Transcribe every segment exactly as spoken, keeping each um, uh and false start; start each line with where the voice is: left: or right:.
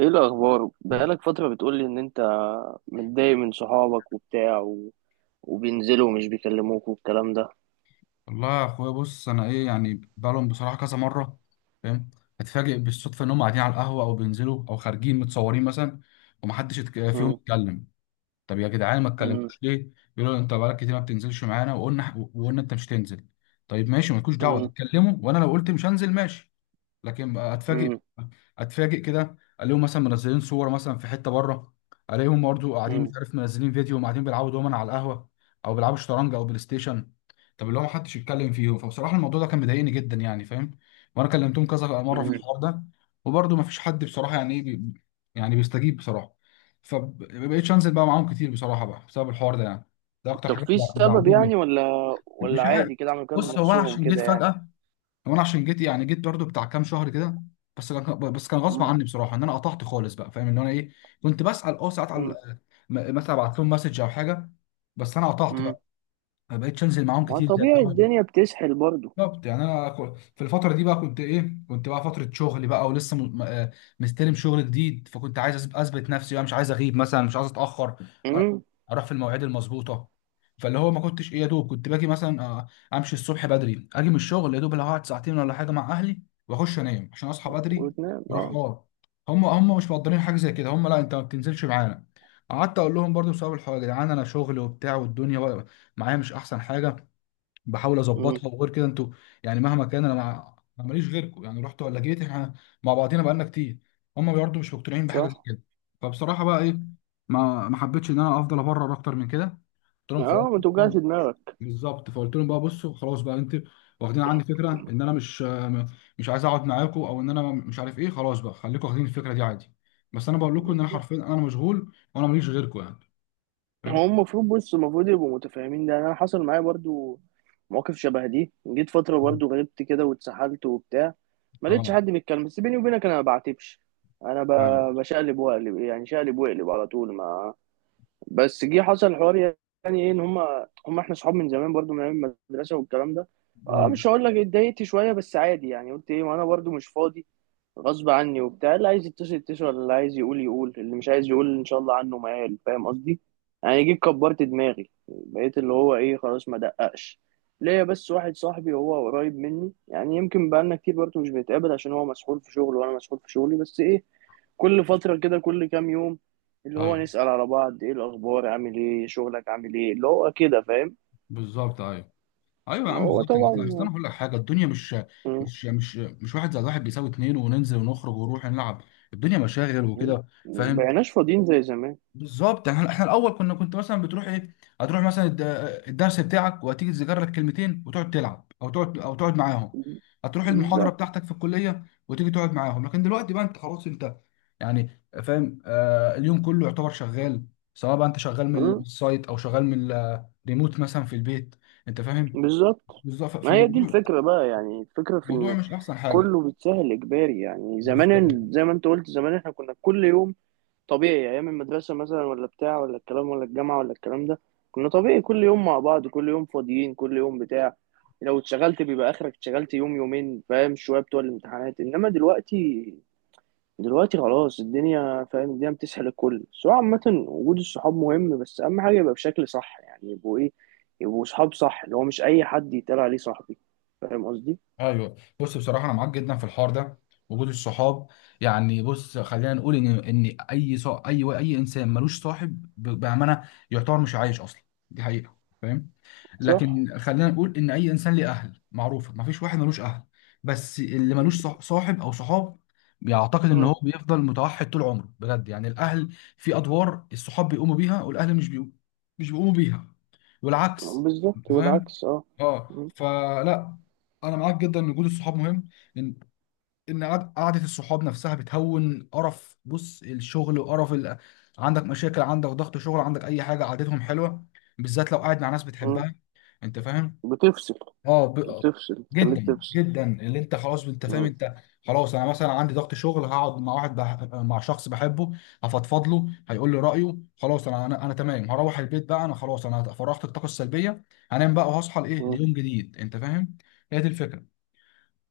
right: ايه الاخبار؟ بقالك فتره بتقولي ان انت متضايق من صحابك وبتاع و... وبينزلوا ومش بيكلموك والكلام ده.
left: والله يا اخويا، بص انا ايه يعني بقالهم بصراحه كذا مره. فاهم؟ اتفاجئ بالصدفه ان هم قاعدين على القهوه او بينزلوا او خارجين متصورين مثلا، ومحدش يتك- فيهم
right: مم.
left: يتكلم. طب يا جدعان، ما
right: مم.
left: اتكلمتوش ليه؟ يقولوا انت بقالك كتير ما بتنزلش معانا، وقلنا وقلنا انت مش تنزل. طيب ماشي، مالكوش دعوه
right: مم.
left: اتكلموا، وانا لو قلت مش هنزل ماشي. لكن اتفاجئ
right: مم.
left: اتفاجئ كده الاقيهم مثلا منزلين صور مثلا في حته بره. الاقيهم برضه قاعدين، مش
right: مم.
left: عارف، منزلين فيديو وقاعدين بيلعبوا دومنا على القهوه او بيلعبوا شطرنج او بلاي ستيشن. طب اللي هو محدش يتكلم فيهم، فبصراحه الموضوع ده كان مضايقني جدا يعني. فاهم؟ وانا كلمتهم كذا مره في
right: مم.
left: الحوار ده، وبرضه مفيش حد بصراحه، يعني ايه، بي... يعني بيستجيب بصراحه. فبقيتش انزل بقى معاهم كتير بصراحه بقى بسبب الحوار ده يعني. ده اكتر
right: طب
left: حاجه
right: في سبب يعني
left: مزعلاني.
right: ولا ولا
left: مش عارف.
right: عادي كده عملوا كده من
left: بص هو انا
right: نفسهم
left: عشان جيت
right: كده يعني.
left: فجاه، وانا عشان جيت، يعني جيت برضو بتاع كام شهر كده. بس كان بس كان غصب
right: مم.
left: عني بصراحه ان انا قطعت خالص بقى. فاهم ان انا ايه؟ كنت بسال اه ساعات على
right: مم.
left: م- مثلا ابعت لهم مسج او حاجه. بس انا قطعت
right: مم.
left: بقى، ما بقتش انزل معاهم
right: ما
left: كتير زي
right: طبيعي
left: الاول.
right: الدنيا بتسحل برضو.
left: بالظبط، يعني انا كو- في الفتره دي بقى كنت ايه، كنت بقى فتره شغل بقى، ولسه م- م- آه مستلم شغل جديد، فكنت عايز أثب- اثبت نفسي بقى، مش عايز اغيب مثلا، مش عايز اتاخر، أ-
right: مم.
left: اروح في المواعيد المظبوطه. فاللي هو ما كنتش ايه، يا دوب كنت باجي مثلا آه، امشي الصبح بدري، اجي من الشغل يا دوب اللي هقعد ساعتين ولا حاجه مع اهلي، واخش انام عشان اصحى بدري.
right: وتنام
left: اروح،
right: اه.
left: اه. هم هم مش مقدرين حاجه زي كده. هم: لا انت ما بتنزلش معانا. قعدت اقول لهم برضو بسبب الحوار، يا جدعان انا شغل وبتاع والدنيا بقى معايا مش احسن حاجه، بحاول
right: مم.
left: اظبطها، وغير كده انتوا يعني مهما كان انا مع أنا ماليش غيركم، يعني رحت ولا جيت، احنا مع بعضينا بقالنا كتير. هم برضه مش مقتنعين بحاجه زي
right: صح.
left: كده. فبصراحه بقى ايه، ما ما حبيتش ان انا افضل ابرر اكتر من كده. قلت لهم
right: اه،
left: خلاص
right: ما
left: بقى-
right: توجعش
left: آه،
right: دماغك.
left: بالظبط. فقلت لهم بقى بصوا، خلاص بقى انت واخدين عني فكره ان انا مش م- مش عايز اقعد معاكم، او ان انا مش عارف ايه. خلاص بقى خليكم واخدين الفكره دي عادي. بس انا بقول لكم ان انا حرفيا انا مشغول وانا ماليش غيركم يعني.
right: هو
left: فاهم؟
right: المفروض بص المفروض يبقوا متفاهمين، ده انا حصل معايا برضو مواقف شبه دي، جيت فترة
left: مم.
right: برضو غلبت كده واتسحلت وبتاع، ما لقيتش
left: اه،
right: حد بيتكلم، بس بيني وبينك انا ما بعاتبش. انا
left: ايوه.
right: ب- بشقلب واقلب، يعني شقلب واقلب على طول. ما بس جه حصل حوار يعني ايه، ان هما هما احنا صحاب من زمان برضو من ايام المدرسة والكلام ده. اه مش
left: مم.
right: هقول لك اتضايقت شوية، بس عادي يعني. قلت ايه، ما انا برضو مش فاضي، غصب عني وبتاع. اللي عايز يتصل يتصل، اللي عايز يقول يقول، اللي مش عايز يقول ان شاء الله عنه ما قال، فاهم قصدي؟ يعني جيت كبرت دماغي، بقيت اللي هو ايه خلاص ما دققش ليا. بس واحد صاحبي هو قريب مني، يعني يمكن بقالنا كتير برضه مش بنتقابل عشان هو مسحول في شغله وانا مسحول في شغلي. بس ايه كل فترة كده كل كام يوم اللي هو
left: ايوه
right: نسأل على بعض ايه الاخبار، عامل ايه، شغلك عامل ايه، اللي هو كده فاهم.
left: بالظبط. ايوه، ايوه يا عم،
right: هو
left: بالظبط. اصل أصل انا
right: طبعا
left: هقول لك حاجه. الدنيا مش مش مش مش واحد زائد واحد بيساوي اتنين، وننزل ونخرج ونروح نلعب. الدنيا مشاغل وكده. فاهم؟
right: مبقيناش فاضيين زي زمان.
left: بالظبط. احنا احنا الاول كنا كنت مثلا بتروح ايه، هتروح مثلا الد- الدرس بتاعك، وهتيجي تذاكر لك كلمتين، وتقعد تلعب او تقعد او تقعد معاهم. هتروح المحاضره
right: بالظبط.
left: بتاعتك في الكليه وتيجي تقعد معاهم، لكن دلوقتي بقى انت خلاص انت يعني فاهم، آه اليوم كله يعتبر شغال، سواء بقى انت شغال من السايت او شغال من الريموت مثلا في البيت. انت فاهم؟
right: بالظبط.
left: بالظبط.
right: ما هي دي
left: فالموضوع
right: الفكرة بقى، يعني الفكرة في
left: الموضوع
right: إن
left: مش احسن حاجه.
right: كله بيتسهل إجباري. يعني زمان
left: بالظبط.
right: ال- زي ما أنت قلت زمان إحنا كنا كل يوم طبيعي أيام المدرسة مثلا، ولا بتاع، ولا الكلام، ولا الجامعة، ولا الكلام ده. كنا طبيعي كل يوم مع بعض، كل يوم فاضيين، كل يوم بتاع. لو اتشغلت بيبقى آخرك اتشغلت يوم يومين فاهم، شوية بتوع الامتحانات. إنما دلوقتي دلوقتي خلاص الدنيا فاهم، الدنيا بتسحل الكل. بس هو عامة وجود الصحاب مهم، بس أهم حاجة يبقى بشكل صح، يعني يبقوا إيه؟ يبقوا صحاب صح، اللي هو مش أي حد يتقال عليه صاحبي، فاهم قصدي؟
left: ايوه بص بصراحه، انا معاك جدا في الحوار ده. وجود الصحاب، يعني بص خلينا نقول ان ان اي صا... اي اي انسان ملوش صاحب ب- بامانه يعتبر مش عايش اصلا. دي حقيقه، فاهم؟
right: صح.
left: لكن خلينا نقول ان اي انسان ليه اهل، معروفه مفيش واحد ملوش اهل. بس اللي ملوش صح- صاحب او صحاب، يعتقد ان
right: مم.
left: هو بيفضل متوحد طول عمره، بجد يعني. الاهل في ادوار الصحاب بيقوموا بيها والاهل مش بيقوموا مش بيقوموا بيها، والعكس.
right: بالظبط،
left: فاهم؟
right: والعكس أه.
left: اه،
right: مم.
left: فلا، انا معاك جدا ان وجود الصحاب مهم، ان ان قعد- قعده الصحاب نفسها بتهون قرف. بص الشغل وقرف ال... عندك مشاكل، عندك ضغط شغل، عندك اي حاجه، قعدتهم حلوه، بالذات لو قاعد مع ناس
right: مم.
left: بتحبها. انت فاهم؟
right: بتفصل.
left: اه ب...
right: بتفصل بتخليك
left: جدا
right: تفصل.
left: جدا، اللي انت خلاص، انت فاهم
right: مم.
left: انت. خلاص، انا مثلا عندي ضغط شغل، هقعد مع واحد بح... مع شخص بحبه، هفضفض له، هيقول لي رايه، خلاص انا انا انا تمام، هروح البيت بقى، انا خلاص انا فرغت الطاقه السلبيه، هنام بقى وهصحى لايه
right: مم.
left: ليوم جديد. انت فاهم؟ هي دي الفكره.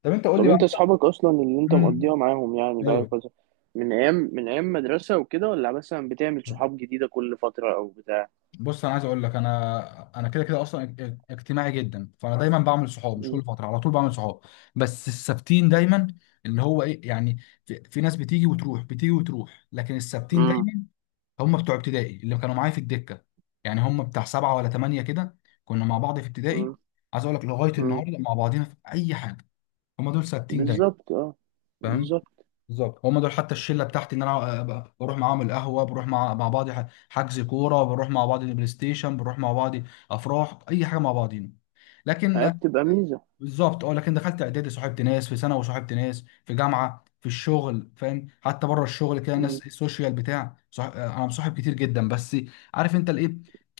left: طب انت قول لي
right: طب أنت
left: بقى.
right: أصحابك أصلا اللي أنت مقضيها
left: امم
right: معاهم يعني بقى
left: ايوه.
right: كذا، من أيام من أيام مدرسة وكده، ولا مثلا بتعمل صحاب جديدة كل فترة أو بتاع؟
left: بص انا عايز اقول لك، انا انا كده كده اصلا اج- اجتماعي جدا، فانا اه دايما بعمل صحاب، مش
right: مم.
left: كل فتره، على طول بعمل صحاب، بس الثابتين دايما، اللي هو ايه يعني، في, في ناس بتيجي وتروح بتيجي وتروح، لكن آه. الثابتين
right: مم.
left: دايما هم بتوع ابتدائي اللي كانوا معايا في الدكه. يعني هم بتاع سبعه ولا ثمانيه كده، كنا مع بعض في ابتدائي. عايز اقول لك لغايه
right: مم.
left: النهارده مع بعضينا في اي حاجه. هم دول ثابتين دايما.
right: بالظبط اه.
left: فاهم؟
right: بالظبط.
left: بالظبط. هم دول حتى الشله بتاعتي ان انا أبقى- بروح معاهم القهوه، بروح مع مع بعض ح- حجز كوره، بروح مع بعض البلاي ستيشن، بروح مع بعض افراح، اي حاجه مع بعضين.
right: هي
left: لكن
right: بتبقى ميزة.
left: بالظبط، اه. لكن دخلت اعدادي صاحبت ناس، في ثانوي صاحبت ناس، في جامعه، في الشغل، فاهم، حتى بره الشغل كده
right: مم.
left: ناس السوشيال بتاع صح... آه، انا مصاحب كتير جدا، بس عارف انت الايه،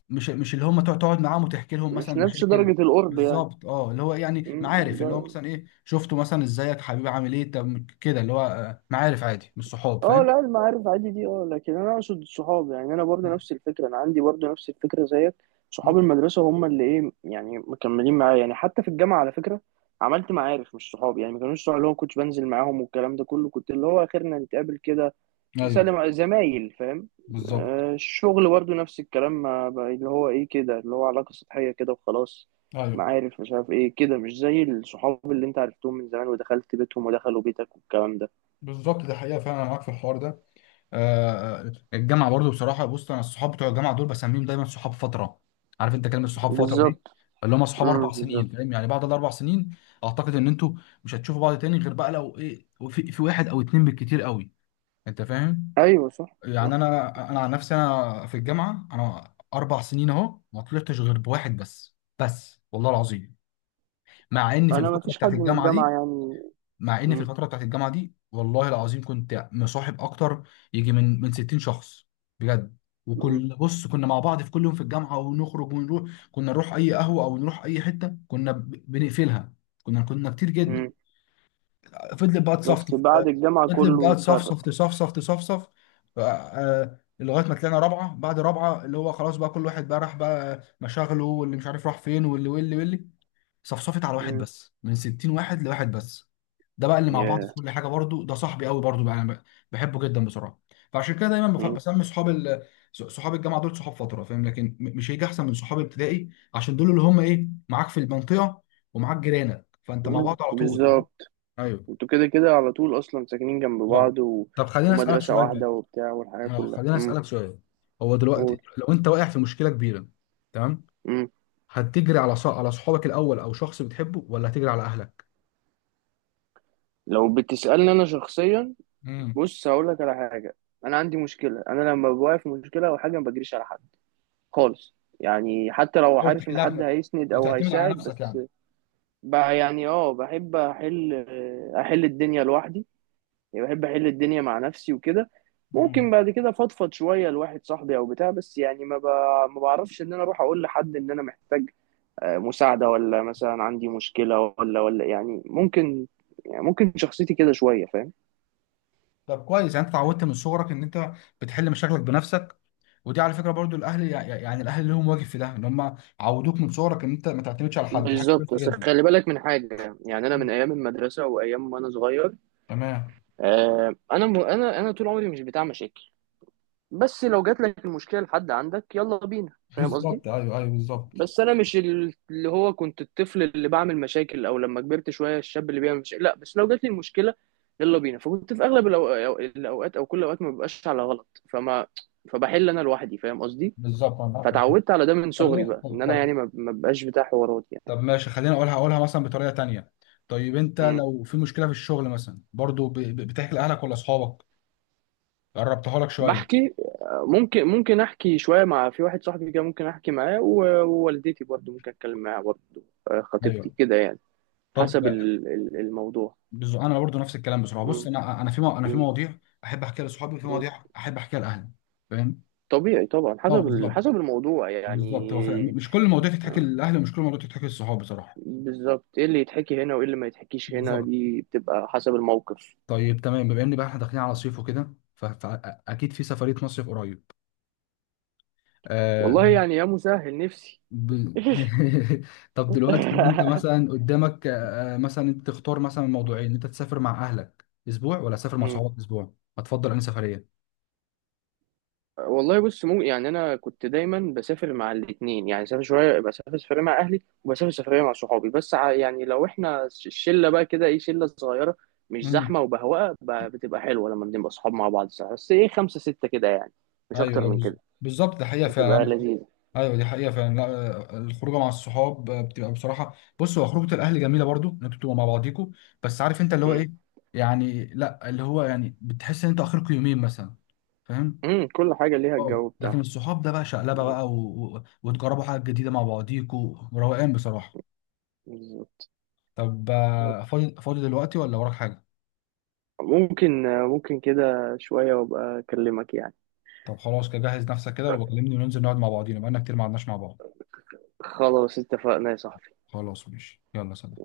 left: مش مش اللي هم تقعد تقعد معاهم وتحكي لهم مثلا
right: مش نفس
left: مشاكل.
right: درجة القرب يعني.
left: بالظبط، اه. اللي هو يعني
right: مم.
left: معارف، اللي هو
right: ده
left: مثلا ايه، شفته مثلا ازيك حبيبي عامل ايه، طب كده اللي هو آه، معارف عادي مش صحاب.
right: اه،
left: فاهم؟
right: لا المعارف عادي دي اه، لكن انا اقصد الصحاب. يعني انا برضه نفس الفكرة، انا عندي برضه نفس الفكرة زيك. صحاب
left: مم.
right: المدرسة هم اللي ايه يعني مكملين معايا. يعني حتى في الجامعة على فكرة عملت معارف مش صحاب، يعني ما كانوش صحاب، اللي هو كنت بنزل معاهم والكلام ده كله، كنت اللي هو اخرنا نتقابل كده
left: ايوه
right: سلم زمايل فاهم.
left: بالظبط.
right: آه، الشغل برضه نفس الكلام، ما بقى- اللي هو ايه كده، اللي هو علاقة سطحية كده وخلاص.
left: ايوه
right: معارف مش عارف ايه كده، مش زي الصحاب اللي انت عرفتهم من زمان ودخلت بيتهم ودخلوا بيتك والكلام ده.
left: بالظبط، دي حقيقه فعلا. انا معاك في الحوار ده. آه، الجامعه برضو بصراحه. بص انا الصحاب بتوع الجامعه دول بسميهم دايما صحاب فتره. عارف انت كلمه صحاب فتره
right: بالظبط.
left: دي؟ اللي هم صحاب
right: امم،
left: اربع سنين،
right: بالظبط.
left: فاهم، يعني بعد الاربع سنين اعتقد ان انتوا مش هتشوفوا بعض تاني، غير بقى لو ايه، في, في واحد او اتنين بالكتير قوي. انت فاهم.
right: ايوه، صح
left: يعني
right: صح.
left: انا انا عن نفسي، انا في الجامعه انا اربع سنين اهو ما طلعتش غير بواحد، بس بس والله العظيم. مع ان في
right: انا ما
left: الفتره
right: فيش
left: بتاعت
right: حد من
left: الجامعه
right: الجامعة
left: دي
right: يعني.
left: مع ان في
right: امم.
left: الفتره بتاعت الجامعه دي والله العظيم كنت مصاحب اكتر، يجي من من ستين شخص، بجد.
right: امم.
left: وكل بص كنا مع بعض في كل يوم في الجامعه، ونخرج ونروح، كنا نروح اي قهوه او نروح اي حته كنا ب- بنقفلها. كنا كنا كتير جدا.
right: امم.
left: فضلت بقى تصفصف
right: بس بعد الجامعة
left: فضلت
right: كله
left: بقى تصفصف
right: اتفرق.
left: تصفصف تصفصف، ف- آه، لغايه ما طلعنا رابعه. بعد رابعه اللي هو خلاص بقى، كل واحد بقى راح بقى مشاغله، واللي مش عارف راح فين، واللي واللي واللي، صفصفت على واحد
right: امم.
left: بس، من ستين واحد لواحد بس. ده بقى اللي مع بعض في
right: ياه.
left: كل حاجه برضو، ده صاحبي قوي برضو بقى، انا ب- بحبه جدا بصراحه. فعشان كده دايما بف-
right: امم.
left: بسمي صحاب ال... ص- صحاب الجامعه دول صحاب فتره، فاهم، لكن م- مش هيجي احسن من صحاب ابتدائي. عشان دول اللي هم ايه، معاك في المنطقه ومعاك جيرانك، فانت مع
right: أمم،
left: بعض على طول. فاهم؟
right: بالظبط.
left: ايوه.
right: انتوا كده كده على طول اصلا ساكنين جنب
left: بالظبط.
right: بعض و...
left: طب خليني اسالك
right: ومدرسة
left: سؤال بقى،
right: واحدة وبتاع والحياة
left: اه
right: كلها.
left: خليني اسالك سؤال هو دلوقتي
right: قول.
left: لو انت واقع في مشكله كبيره، تمام؟
right: مم.
left: هتجري على ص... على صحابك الاول او شخص بتحبه، ولا هتجري على اهلك؟
right: لو بتسألني أنا شخصيا، بص هقول لك على حاجة. أنا عندي مشكلة، أنا لما بوقع في مشكلة أو حاجة ما بجريش على حد خالص، يعني حتى لو
left: حاول
right: عارف إن
left: تحلها
right: حد
left: بنفسك.
right: هيسند أو
left: بتعتمد على
right: هيساعد.
left: نفسك
right: بس
left: يعني.
right: بقى يعني أه بحب أحل، أحل الدنيا لوحدي. يعني بحب أحل الدنيا مع نفسي وكده. ممكن
left: مم.
right: بعد كده فضفض شوية لواحد صاحبي أو بتاع، بس يعني ما ب... ما بعرفش إن أنا أروح أقول لحد إن أنا محتاج آه، مساعدة، ولا مثلا عندي مشكلة ولا ولا يعني ممكن، يعني ممكن شخصيتي كده شوية فاهم.
left: طب كويس، يعني انت اتعودت من صغرك ان انت بتحل مشاكلك بنفسك. ودي على فكره برضو. الاهل يع- يع- يعني الاهل لهم واجب في ده، ان هم عودوك من صغرك ان انت ما تعتمدش على حد. دي حاجه
right: بالظبط.
left: كويسه
right: بس
left: جدا.
right: خلي بالك من حاجة، يعني أنا
left: مم.
right: من أيام المدرسة وأيام وأنا صغير
left: تمام.
right: آه، أنا م... أنا أنا طول عمري مش بتاع مشاكل. بس لو جات لك المشكلة لحد عندك يلا بينا، فاهم قصدي؟
left: بالظبط، ايوه، ايوه، بالظبط.
right: بس أنا مش ال- اللي هو كنت الطفل اللي بعمل مشاكل، أو لما كبرت شوية الشاب اللي بيعمل مشاكل، لا، بس لو جات لي المشكلة يلا بينا. فكنت في أغلب الأو... الأو- الأوقات، أو كل الأوقات ما ببقاش على غلط، فما فبحل أنا لوحدي، فاهم قصدي؟
left: بالظبط انا عارف.
right: فتعودت على ده من صغري
left: خليني،
right: بقى، إن
left: طب
right: أنا
left: طب
right: يعني ما ما ببقاش بتاع حوارات.
left: طب ماشي، خليني اقولها اقولها مثلا بطريقه تانيه. طيب، انت
right: يعني
left: لو في مشكله في الشغل مثلا برضو ب- ب- بتحكي لاهلك ولا اصحابك؟ قربتها لك شويه.
right: بحكي، ممكن ممكن احكي شويه مع في واحد صاحبي كده، ممكن احكي معاه و- ووالدتي برضو ممكن اتكلم معاها برضو، آه،
left: ايوه.
right: خطيبتي كده يعني.
left: طب
right: حسب ال- ال- الموضوع.
left: بز- انا برضو نفس الكلام بصراحه. بص
right: م-
left: انا انا في مو... انا في
right: م-
left: مواضيع احب احكيها لاصحابي، وفي
right: م.
left: مواضيع احب احكيها لاهلي. فاهم؟
right: طبيعي طبعا،
left: اه،
right: حسب ال-
left: بالظبط.
right: حسب الموضوع
left: بالظبط،
right: يعني.
left: هو فاهم مش كل المواضيع تتحكي
right: آه،
left: للاهل، ومش كل المواضيع تتحكي للصحاب بصراحه.
right: بالظبط. ايه اللي يتحكي هنا وايه اللي ما يتحكيش هنا
left: بالظبط.
right: دي بتبقى حسب الموقف.
left: طيب تمام، بما ان بقى احنا داخلين على صيف وكده، فاكيد في سفريه مصيف قريب. آه
right: والله يعني يا مسهل، نفسي.
left: ب... طب دلوقتي لو انت مثلا قدامك آه مثلا انت تختار مثلا موضوعين: انت تسافر مع اهلك اسبوع ولا تسافر مع صحابك اسبوع؟ هتفضل انهي سفريه؟
right: والله بص مو يعني انا كنت دايما بسافر مع الاثنين، يعني سافر شويه، بسافر سفريه مع اهلي وبسافر سفريه مع صحابي. بس ع- يعني لو احنا ش- الشله بقى كده ايه شله صغيره، مش
left: امم
right: زحمه وبهواه ب- بتبقى حلوه لما بنبقى صحاب مع بعض ساعة. بس ايه خمسه سته كده يعني، مش
left: ايوه،
right: اكتر
left: أيوة،
right: من
left: بالظبط
right: كده.
left: بالظبط، ده حقيقه
right: بتبقى
left: فعلا.
right: لذيذه.
left: ايوه دي حقيقه فعلا، لا. آه، الخروجه مع الصحاب آه، بتبقى بصراحه. بص هو خروجه الاهل جميله برضو ان انتوا بتبقوا مع بعضيكوا، بس عارف انت اللي هو
right: امم.
left: ايه يعني؟ لا، اللي هو يعني بتحس ان انت اخركوا يومين مثلا، فاهم.
right: أمم، كل حاجه ليها
left: اه،
right: الجو
left: لكن
right: بتاعها.
left: الصحاب ده بقى شقلبه بقى و... و... وتجربوا حاجه جديده مع بعضيكوا، روقان بصراحه.
right: بالظبط.
left: طب آه، فاضي فاضي دلوقتي ولا وراك حاجه؟
right: ممكن ممكن كده شويه وابقى اكلمك يعني.
left: طب خلاص، كده جهز نفسك كده وبكلمني وننزل نقعد مع بعضينا بقالنا كتير ما قعدناش مع بعض.
right: خلاص اتفقنا يا صاحبي.
left: خلاص ماشي، يلا سلام.